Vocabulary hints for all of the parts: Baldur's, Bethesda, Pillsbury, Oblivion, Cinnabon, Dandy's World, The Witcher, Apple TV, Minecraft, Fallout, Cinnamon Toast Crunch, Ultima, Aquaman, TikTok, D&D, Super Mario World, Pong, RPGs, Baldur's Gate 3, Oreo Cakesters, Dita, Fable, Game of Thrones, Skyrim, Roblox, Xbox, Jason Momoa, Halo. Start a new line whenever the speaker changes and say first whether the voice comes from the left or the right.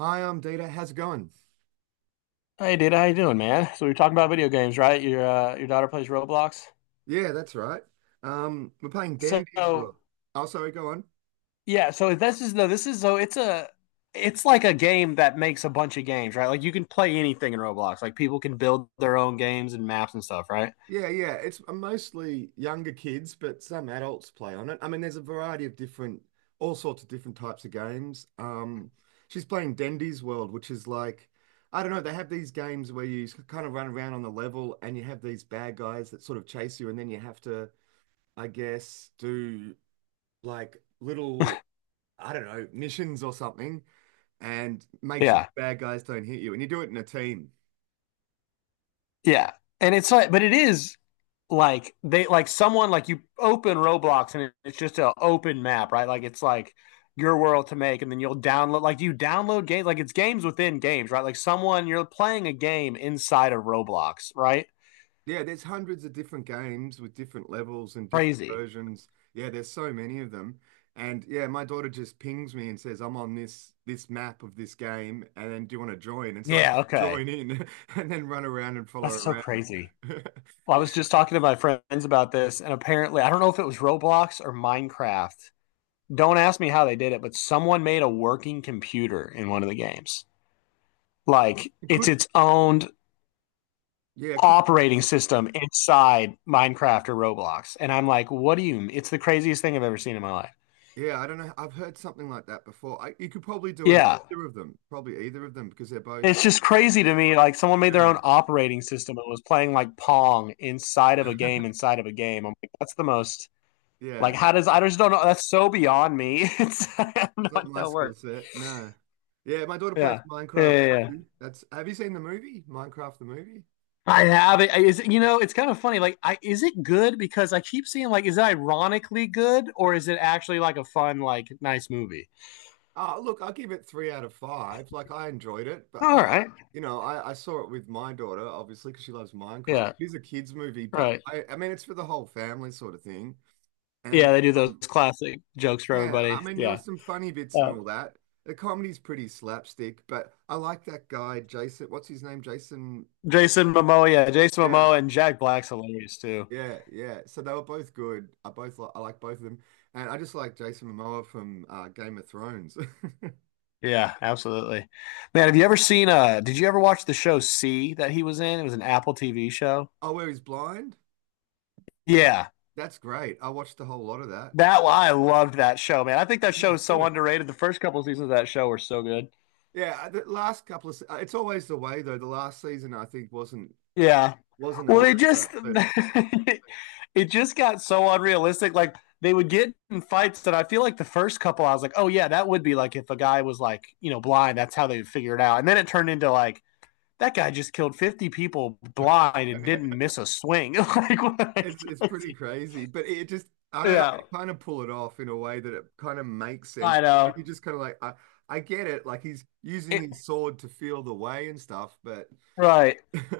right: Hi, I'm Dita. How's it going?
left: Hey, Data, how you doing, man? So we are talking about video games, right? Your daughter plays Roblox.
right: Yeah, that's right. We're playing
left: So
right: Dandy's World. Oh, sorry, go on.
left: yeah, so this is no, this is so it's a it's like a game that makes a bunch of games, right? Like you can play anything in Roblox. Like people can build their own games and maps and stuff, right?
right: Yeah, yeah. It's mostly younger kids, but some adults play on it. I mean, there's a variety of different, all sorts of different types of games. She's playing Dandy's World, which is like, I don't know, they have these games where you kind of run around on the level and you have these bad guys that sort of chase you, and then you have to, I guess, do like little, I don't know, missions or something. And make sure
left: Yeah,
right: the bad guys don't hit you. And you do it in a team.
left: yeah, and it's like, but it is. Like they like someone like you open Roblox and it's just an open map, right? Like it's like your world to make, and then you'll download like you download games, like it's games within games, right? Like someone you're playing a game inside of Roblox, right?
right: Yeah, there's hundreds of different games with different levels and different
left: Crazy.
right: versions. Yeah, there's so many of them. And yeah, my daughter just pings me and says, I'm on this map of this game, and then do you want to join? And so I have
left: Yeah,
right: to
left: okay.
right: join in and then run around and follow
left: That's so
right: around.
left: crazy. Well, I
right: Yeah,
left: was just talking to my friends about this, and apparently, I don't know if it was Roblox or Minecraft. Don't ask me how they did it, but someone made a working computer in one of the games. Like
right: it
left: it's
right: could
left: its own
right: yeah, it could
left: operating system inside Minecraft or Roblox. And I'm like, what do you mean? It's the craziest thing I've ever seen in my life.
right: yeah, I don't know. I've heard something like that before. You could probably do an
left: Yeah.
right: either of them, probably either of them because they're both
left: It's just crazy to me. Like someone made their
right: yeah.
left: own operating system and was playing like Pong inside of a game inside of a game. I'm like, that's the most like
right: Yeah.
left: how does I just don't know that's so beyond me. It's I'm
right: It's not
left: not
right: my
left: that
right: skill
left: work.
right: set. No. Yeah, my daughter plays
left: Yeah. Yeah,
right: Minecraft
left: yeah, yeah.
right: too. That's have you seen the movie? Minecraft the movie?
left: I have it. Is it, you know, it's kind of funny. Like, I is it good? Because I keep seeing like, is it ironically good or is it actually like a fun, like nice movie?
right: Oh, look, I give it three out of five. Like I enjoyed it,
left: All right.
right: you know, I saw it with my daughter, obviously, because she loves Minecraft.
left: Yeah.
right: It's a kids' movie,
left: Right.
right: I mean, it's for the whole family sort of thing. And
left: Yeah, they do those
right: um,
left: classic jokes for
right: yeah, I
left: everybody.
right: mean, there
left: Yeah.
right: was some funny bits and
left: Uh,
right: all that. The comedy's pretty slapstick, but I like that guy, Jason. What's his name? Jason.
left: Jason Momoa, yeah, Jason
right: Yeah,
left: Momoa and Jack Black's hilarious too.
right: yeah, yeah. So they were both good. I like both of them, and I just like Jason Momoa from Game of Thrones.
left: Yeah, absolutely. Man, have you ever seen did you ever watch the show C that he was in? It was an Apple TV show.
right: Oh, where he's blind?
left: Yeah.
right: That's great. I watched a whole lot of that.
left: That I loved that show, man. I think that
right: He
left: show
right: was
left: is so
right: good.
left: underrated. The first couple of seasons of that show were so good.
right: Yeah, the last couple of se- it's always the way though. The last season I think
left: Yeah.
right: wasn't
left: Well,
right: all
left: they
right: that
left: just
right: great, but
left: it just got so unrealistic. Like they would get in fights that I feel like the first couple, I was like, oh yeah, that would be like if a guy was like you know blind, that's how they would figure it out. And then it turned into like that guy just killed 50 people blind and didn't miss a swing. Like, what?
right: it's pretty crazy. But it just I don't know.
left: Yeah,
right: They kind of pull it off in a way that it kind of makes sense.
left: I know.
right: You just kind of like I get it. Like he's using
left: It,
right: his sword to feel the way and stuff, but
left: right.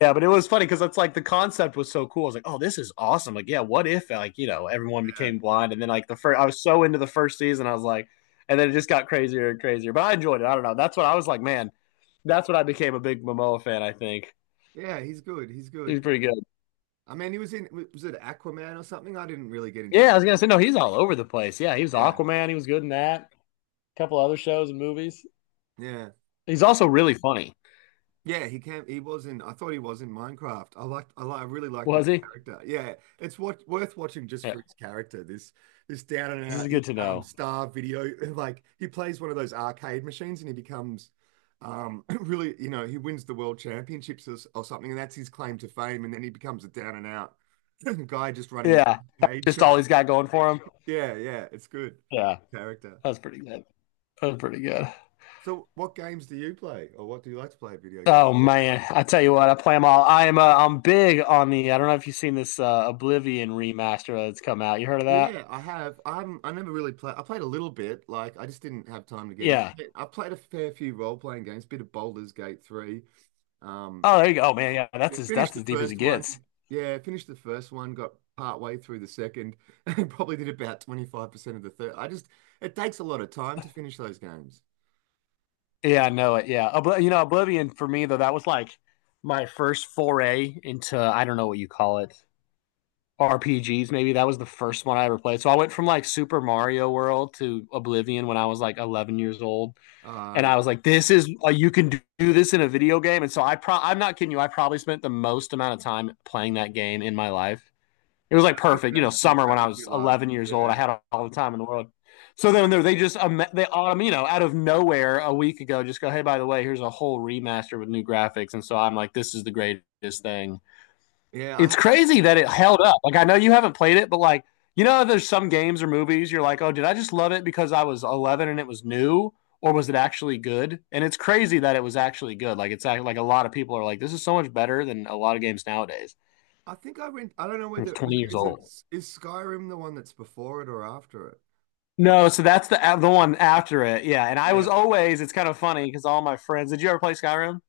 left: Yeah, but it was funny because it's like the concept was so cool. I was like, oh, this is awesome. Like, yeah, what if like, you know, everyone
right: yeah.
left: became blind and then like the first I was so into the first season, I was like, and then it just got crazier and crazier. But I enjoyed it. I don't know. That's what I was like, man, that's what I became a big Momoa fan, I think.
right: Yeah, he's good. He's
left: He's
right: good.
left: pretty good.
right: I mean, he was in, was it Aquaman or something? I didn't really get into that.
left: Yeah, I was gonna say, no, he's all over the place. Yeah, he was
right: Yeah,
left: Aquaman, he was good in that. A couple other shows and movies.
right: yeah.
left: He's also really funny.
right: Yeah, he was in, I thought he was in Minecraft. I really liked his
left: Was he?
right: character. Yeah, it's what worth watching just
left: Yeah.
right: for his character. This down and
left: This
right: out,
left: is
right: his
left: good to know.
right: star video, like he plays one of those arcade machines and he becomes, really, you know, he wins the world championships or something, and that's his claim to fame. And then he becomes a down and out guy just running this
left: Yeah. That's
right: arcade
left: just all
right: shop.
left: he's got going for him.
right: Yeah, yeah, it's good.
left: Yeah.
right: Character.
left: That's pretty good. That's pretty good.
right: So what games do you play or what do you like to play video games?
left: Oh man, I tell you what, I play them all. I'm big on the. I don't know if you've seen this Oblivion remaster that's come out. You heard of that?
right: Yeah, I have. I never really played. I played a little bit. Like I just didn't have time to get in.
left: Yeah.
right: I played a fair few role-playing games, bit of Baldur's Gate 3. Um,
left: Oh, there you go, Oh, man. Yeah,
right: yeah, finished
left: that's
right: the
left: as deep as it
right: first one.
left: gets.
right: Yeah, finished the first one, got part way through the second, and probably did about 25% of the third. I just it takes a lot of time to finish those games.
left: Yeah, I know it. Yeah, you know Oblivion for me though, that was like my first foray into I don't know what you call it RPGs. Maybe that was the first one I ever played. So I went from like Super Mario World to Oblivion when I was like 11 years old.
right: Uh,
left: And
right: yeah,
left: I was like, "This is you can do, this in a video game." And so I'm not kidding you. I probably spent the most amount of time playing that game in my life. It was
right: Yeah,
left: like
right: I can
left: perfect, you know,
right: imagine what
left: summer when
right: that
left: I
right: would be
left: was
right: like.
left: 11 years old. I
right: Yeah.
left: had all the time in the world. So then they just they you know out of nowhere a week ago just go, "Hey, by the way, here's a whole remaster with new graphics." And so I'm like, "This is the greatest thing."
right: Yeah,
left: It's crazy that it held up. Like I know you haven't played it, but like you know, there's some games or movies you're like, oh, did I just love it because I was 11 and it was new, or was it actually good? And it's crazy that it was actually good. Like it's like a lot of people are like, this is so much better than a lot of games nowadays.
right: I think I went. I don't know
left: It's
right: whether
left: 20 years
right: is it
left: old.
right: is Skyrim the one that's before it or after it?
left: No, so that's the one after it. Yeah, and I was
right: Yeah,
left: always. It's kind of funny because all my friends. Did you ever play Skyrim?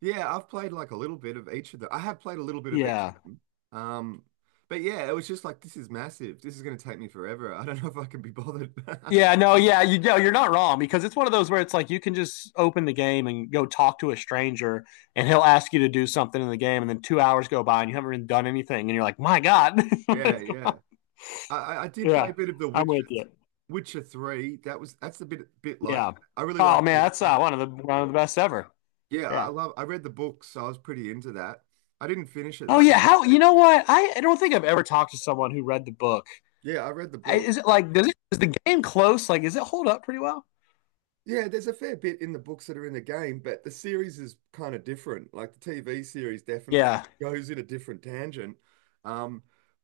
right: yeah. I've played like a little bit of each of them. I have played a little bit of each of
left: Yeah.
right: them. Um, but yeah, it was just like this is massive. This is going to take me forever. I don't know if I can be bothered.
left: Yeah, no, yeah, you know you're not wrong because it's one of those where it's like you can just open the game and go talk to a stranger and he'll ask you to do something in the game and then 2 hours go by and you haven't even done anything and you're like, my God.
right: Yeah, yeah. I did
left: Yeah,
right: play a bit of The
left: I'm
right: Witcher,
left: with you.
right: Witcher Three. That's a bit like
left: Yeah.
right: I really
left: Oh
right: liked The
left: man, that's
right: Witcher.
left: one of the best ever.
right: Yeah, I
left: Yeah.
right: love. I read the books, so I was pretty into that. I didn't finish it
left: Oh
right: though.
left: yeah, how you know what? I don't think I've ever talked to someone who read the book.
right: Yeah, I read the book.
left: Is it like does it is the game close? Like, is it hold up pretty well?
right: Yeah, there's a fair bit in the books that are in the game, but the series is kind of different. Like the TV series definitely
left: Yeah,
right: goes in a different tangent. Um,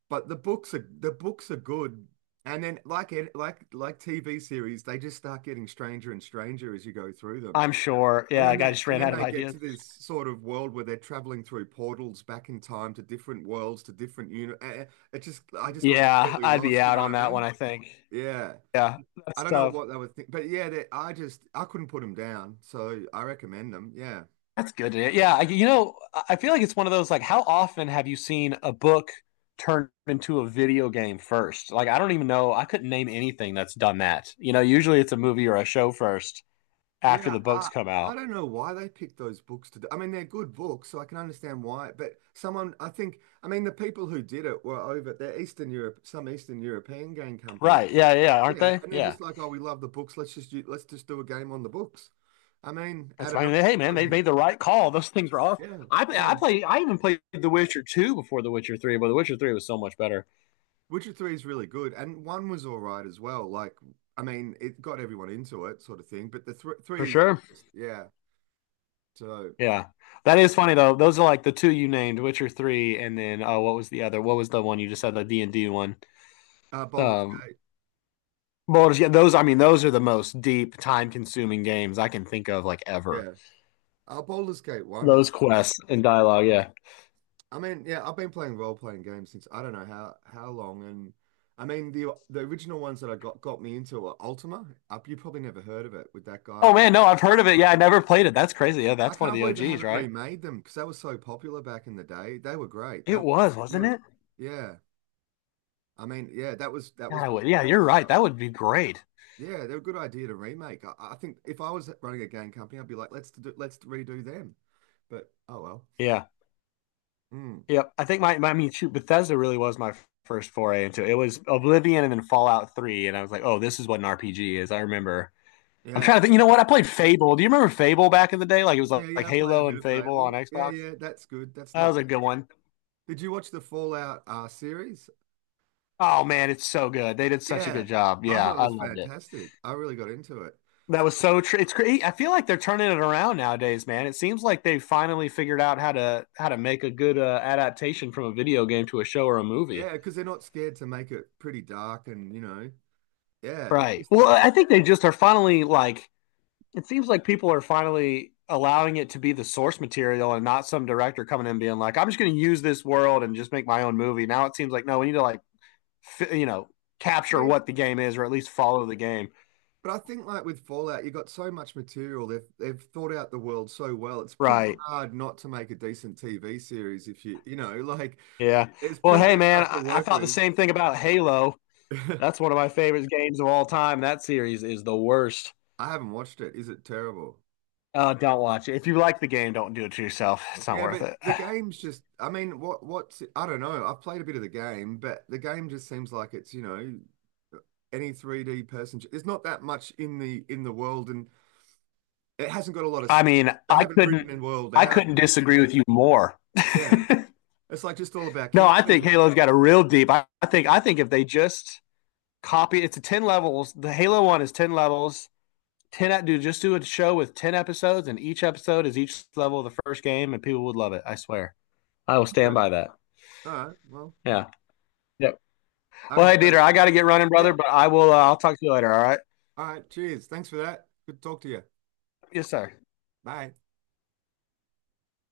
right: but the books are good. And then like TV series, they just start getting stranger and stranger as you go through them.
left: I'm sure. Yeah, I just
right: And
left: ran
right: then
left: out of
right: they get
left: ideas.
right: to this sort of world where they're traveling through portals back in time to different worlds, to different uni- eh, eh, it just I just got
left: Yeah,
right: completely
left: I'd be
right: lost, you
left: out
right: know
left: on
right: what I
left: that one,
right: mean?
left: I think.
right: Yeah.
left: Yeah,
right: I
left: that's
right: don't know
left: tough.
right: what they were thinking, but yeah, I just I couldn't put them down, so I recommend them. Yeah,
left: That's good. To- hear. Yeah, I, you know, I feel like it's one of those like, how often have you seen a book turned into a video game first? Like, I don't even know. I couldn't name anything that's done that. You know, usually it's a movie or a show first after
right: yeah.
left: the books
right: I
left: come
right: I
left: out.
right: don't know why they picked those books to do. I mean, they're good books, so I can understand why. But someone, I think, I mean, the people who did it were over. They're Eastern Europe, some Eastern European game company.
left: Right?
right: Did it.
left: Yeah, yeah, aren't
right: Yeah,
left: they?
right: and they're
left: Yeah.
right: just like, oh, we love the books. Let's just do a game on the books. I mean, out
left: That's
right: of
left: I mean,
right: nowhere,
left: hey man,
right: sort of
left: they
right: thing.
left: made the right call. Those things were off.
right: Yeah,
left: I
right: yeah.
left: play. I even played The Witcher two before The Witcher three, but The Witcher three was so much better
right: Witcher 3 is really good, and 1 was all right as well. Like, I mean, it got everyone into it, sort of thing, but the th
left: for
right: 3 is the
left: sure.
right: best. Yeah. So,
left: Yeah. That is funny though. Those are like the two you named, Witcher 3 and then oh what was the other? What was the one you just said the D&D one?
right: Baldur's
left: Um
right: Gate.
left: Baldur's yeah, those I mean those are the most deep time-consuming games I can think of like ever.
right: Yeah. Baldur's Gate 1.
left: Those quests and dialogue, yeah.
right: I mean, yeah, I've been playing role-playing games since I don't know how long, and I mean, the original ones that I got me into were Ultima. Up, you probably never heard of it with that
left: Oh
right: guy.
left: man, no, I've heard of it. Yeah, I never played it. That's crazy. Yeah,
right: I
left: that's one of
right: can't
left: the
right: believe they
left: OGs,
right: haven't
left: right?
right: remade them because they were so popular back in the day. They were great. They
left: It
right: were really
left: was, wasn't
right: good.
left: it?
right: Yeah. I mean, yeah, that
left: God,
right: was
left: I
right: what.
left: would, yeah, you're right. That would be great.
right: Yeah, they're a good idea to remake. I think if I was running a game company, I'd be like, let's redo them. But oh well.
left: Yeah.
right: Mm,
left: Yep. I think my I mean shoot, Bethesda really was my first foray into it. It was Oblivion and then Fallout 3 and I was like, "Oh, this is what an RPG is." I remember I'm
right: yeah,
left: trying to think. You know what? I played Fable. Do you remember Fable back in the day? Like it was
right: yeah,
left: like
right: yeah. I played a
left: Halo
right: bit
left: and
right: of
left: Fable on
right: Fable. Yeah,
left: Xbox.
right: yeah. That's good. That's
left: That
right: not
left: was a
right: bad.
left: good one.
right: Did you watch the Fallout series?
left: Oh man, it's so good. They did such a
right: Yeah,
left: good job.
right: I
left: Yeah,
right: thought it
left: I
right: was
left: loved it.
right: fantastic. I really got into it.
left: That was so true. It's great. I feel like they're turning it around nowadays, man. It seems like they finally figured out how to make a good adaptation from a video game to a show or a movie.
right: Yeah, because they're not scared to make it pretty dark and you know, yeah. It's
left: Right.
right: just,
left: Well, I think they just are finally like it seems like people are finally allowing it to be the source material and not some director coming in being like, I'm just going to use this world and just make my own movie. Now it seems like, no, we need to like, you know,
right: I
left: capture
right: mean,
left: what the game is or at least follow the game.
right: but I think like with Fallout, you got so much material. They've thought out the world so well. It's pretty
left: Right.
right: hard not to make a decent TV series if you you know, like
left: Yeah.
right: there's
left: Well,
right: plenty
left: hey,
right: of
left: man,
right: stuff to
left: I
right: work
left: thought the
right: with.
left: same thing about Halo. That's one of my favorite games of all time. That series is the worst.
right: I haven't watched it. Is it terrible?
left: Don't watch it. If you like the game, don't do it to yourself. It's not
right: Yeah,
left: worth
right: but
left: it.
right: the game's just I mean, what's I don't know. I've played a bit of the game, but the game just seems like it's, you know, any 3D person. There's not that much in the world and it hasn't got a lot of
left: I mean,
right: they
left: I
right: haven't written
left: couldn't.
right: the world
left: I
right: out.
left: couldn't disagree with you more.
right: Yeah. It's like just all about
left: No,
right: killing
left: I think
right: people.
left: Halo's got a real deep. I think if they just copy, it's a 10 levels. The Halo one is 10 levels. Do just do a show with 10 episodes, and each episode is each level of the first game, and people would love it. I swear. I will stand
right: Okay.
left: by that.
right: All right. Well,
left: Yeah. Yep.
right: I
left: Well,
right: haven't
left: hey
right: played it
left: Dieter, I got to get running, brother,
right: yet.
left: but I will. I'll talk to you later. All right.
right: All right. Cheers. Thanks for that. Good to talk to you.
left: Yes, sir.
right: Bye.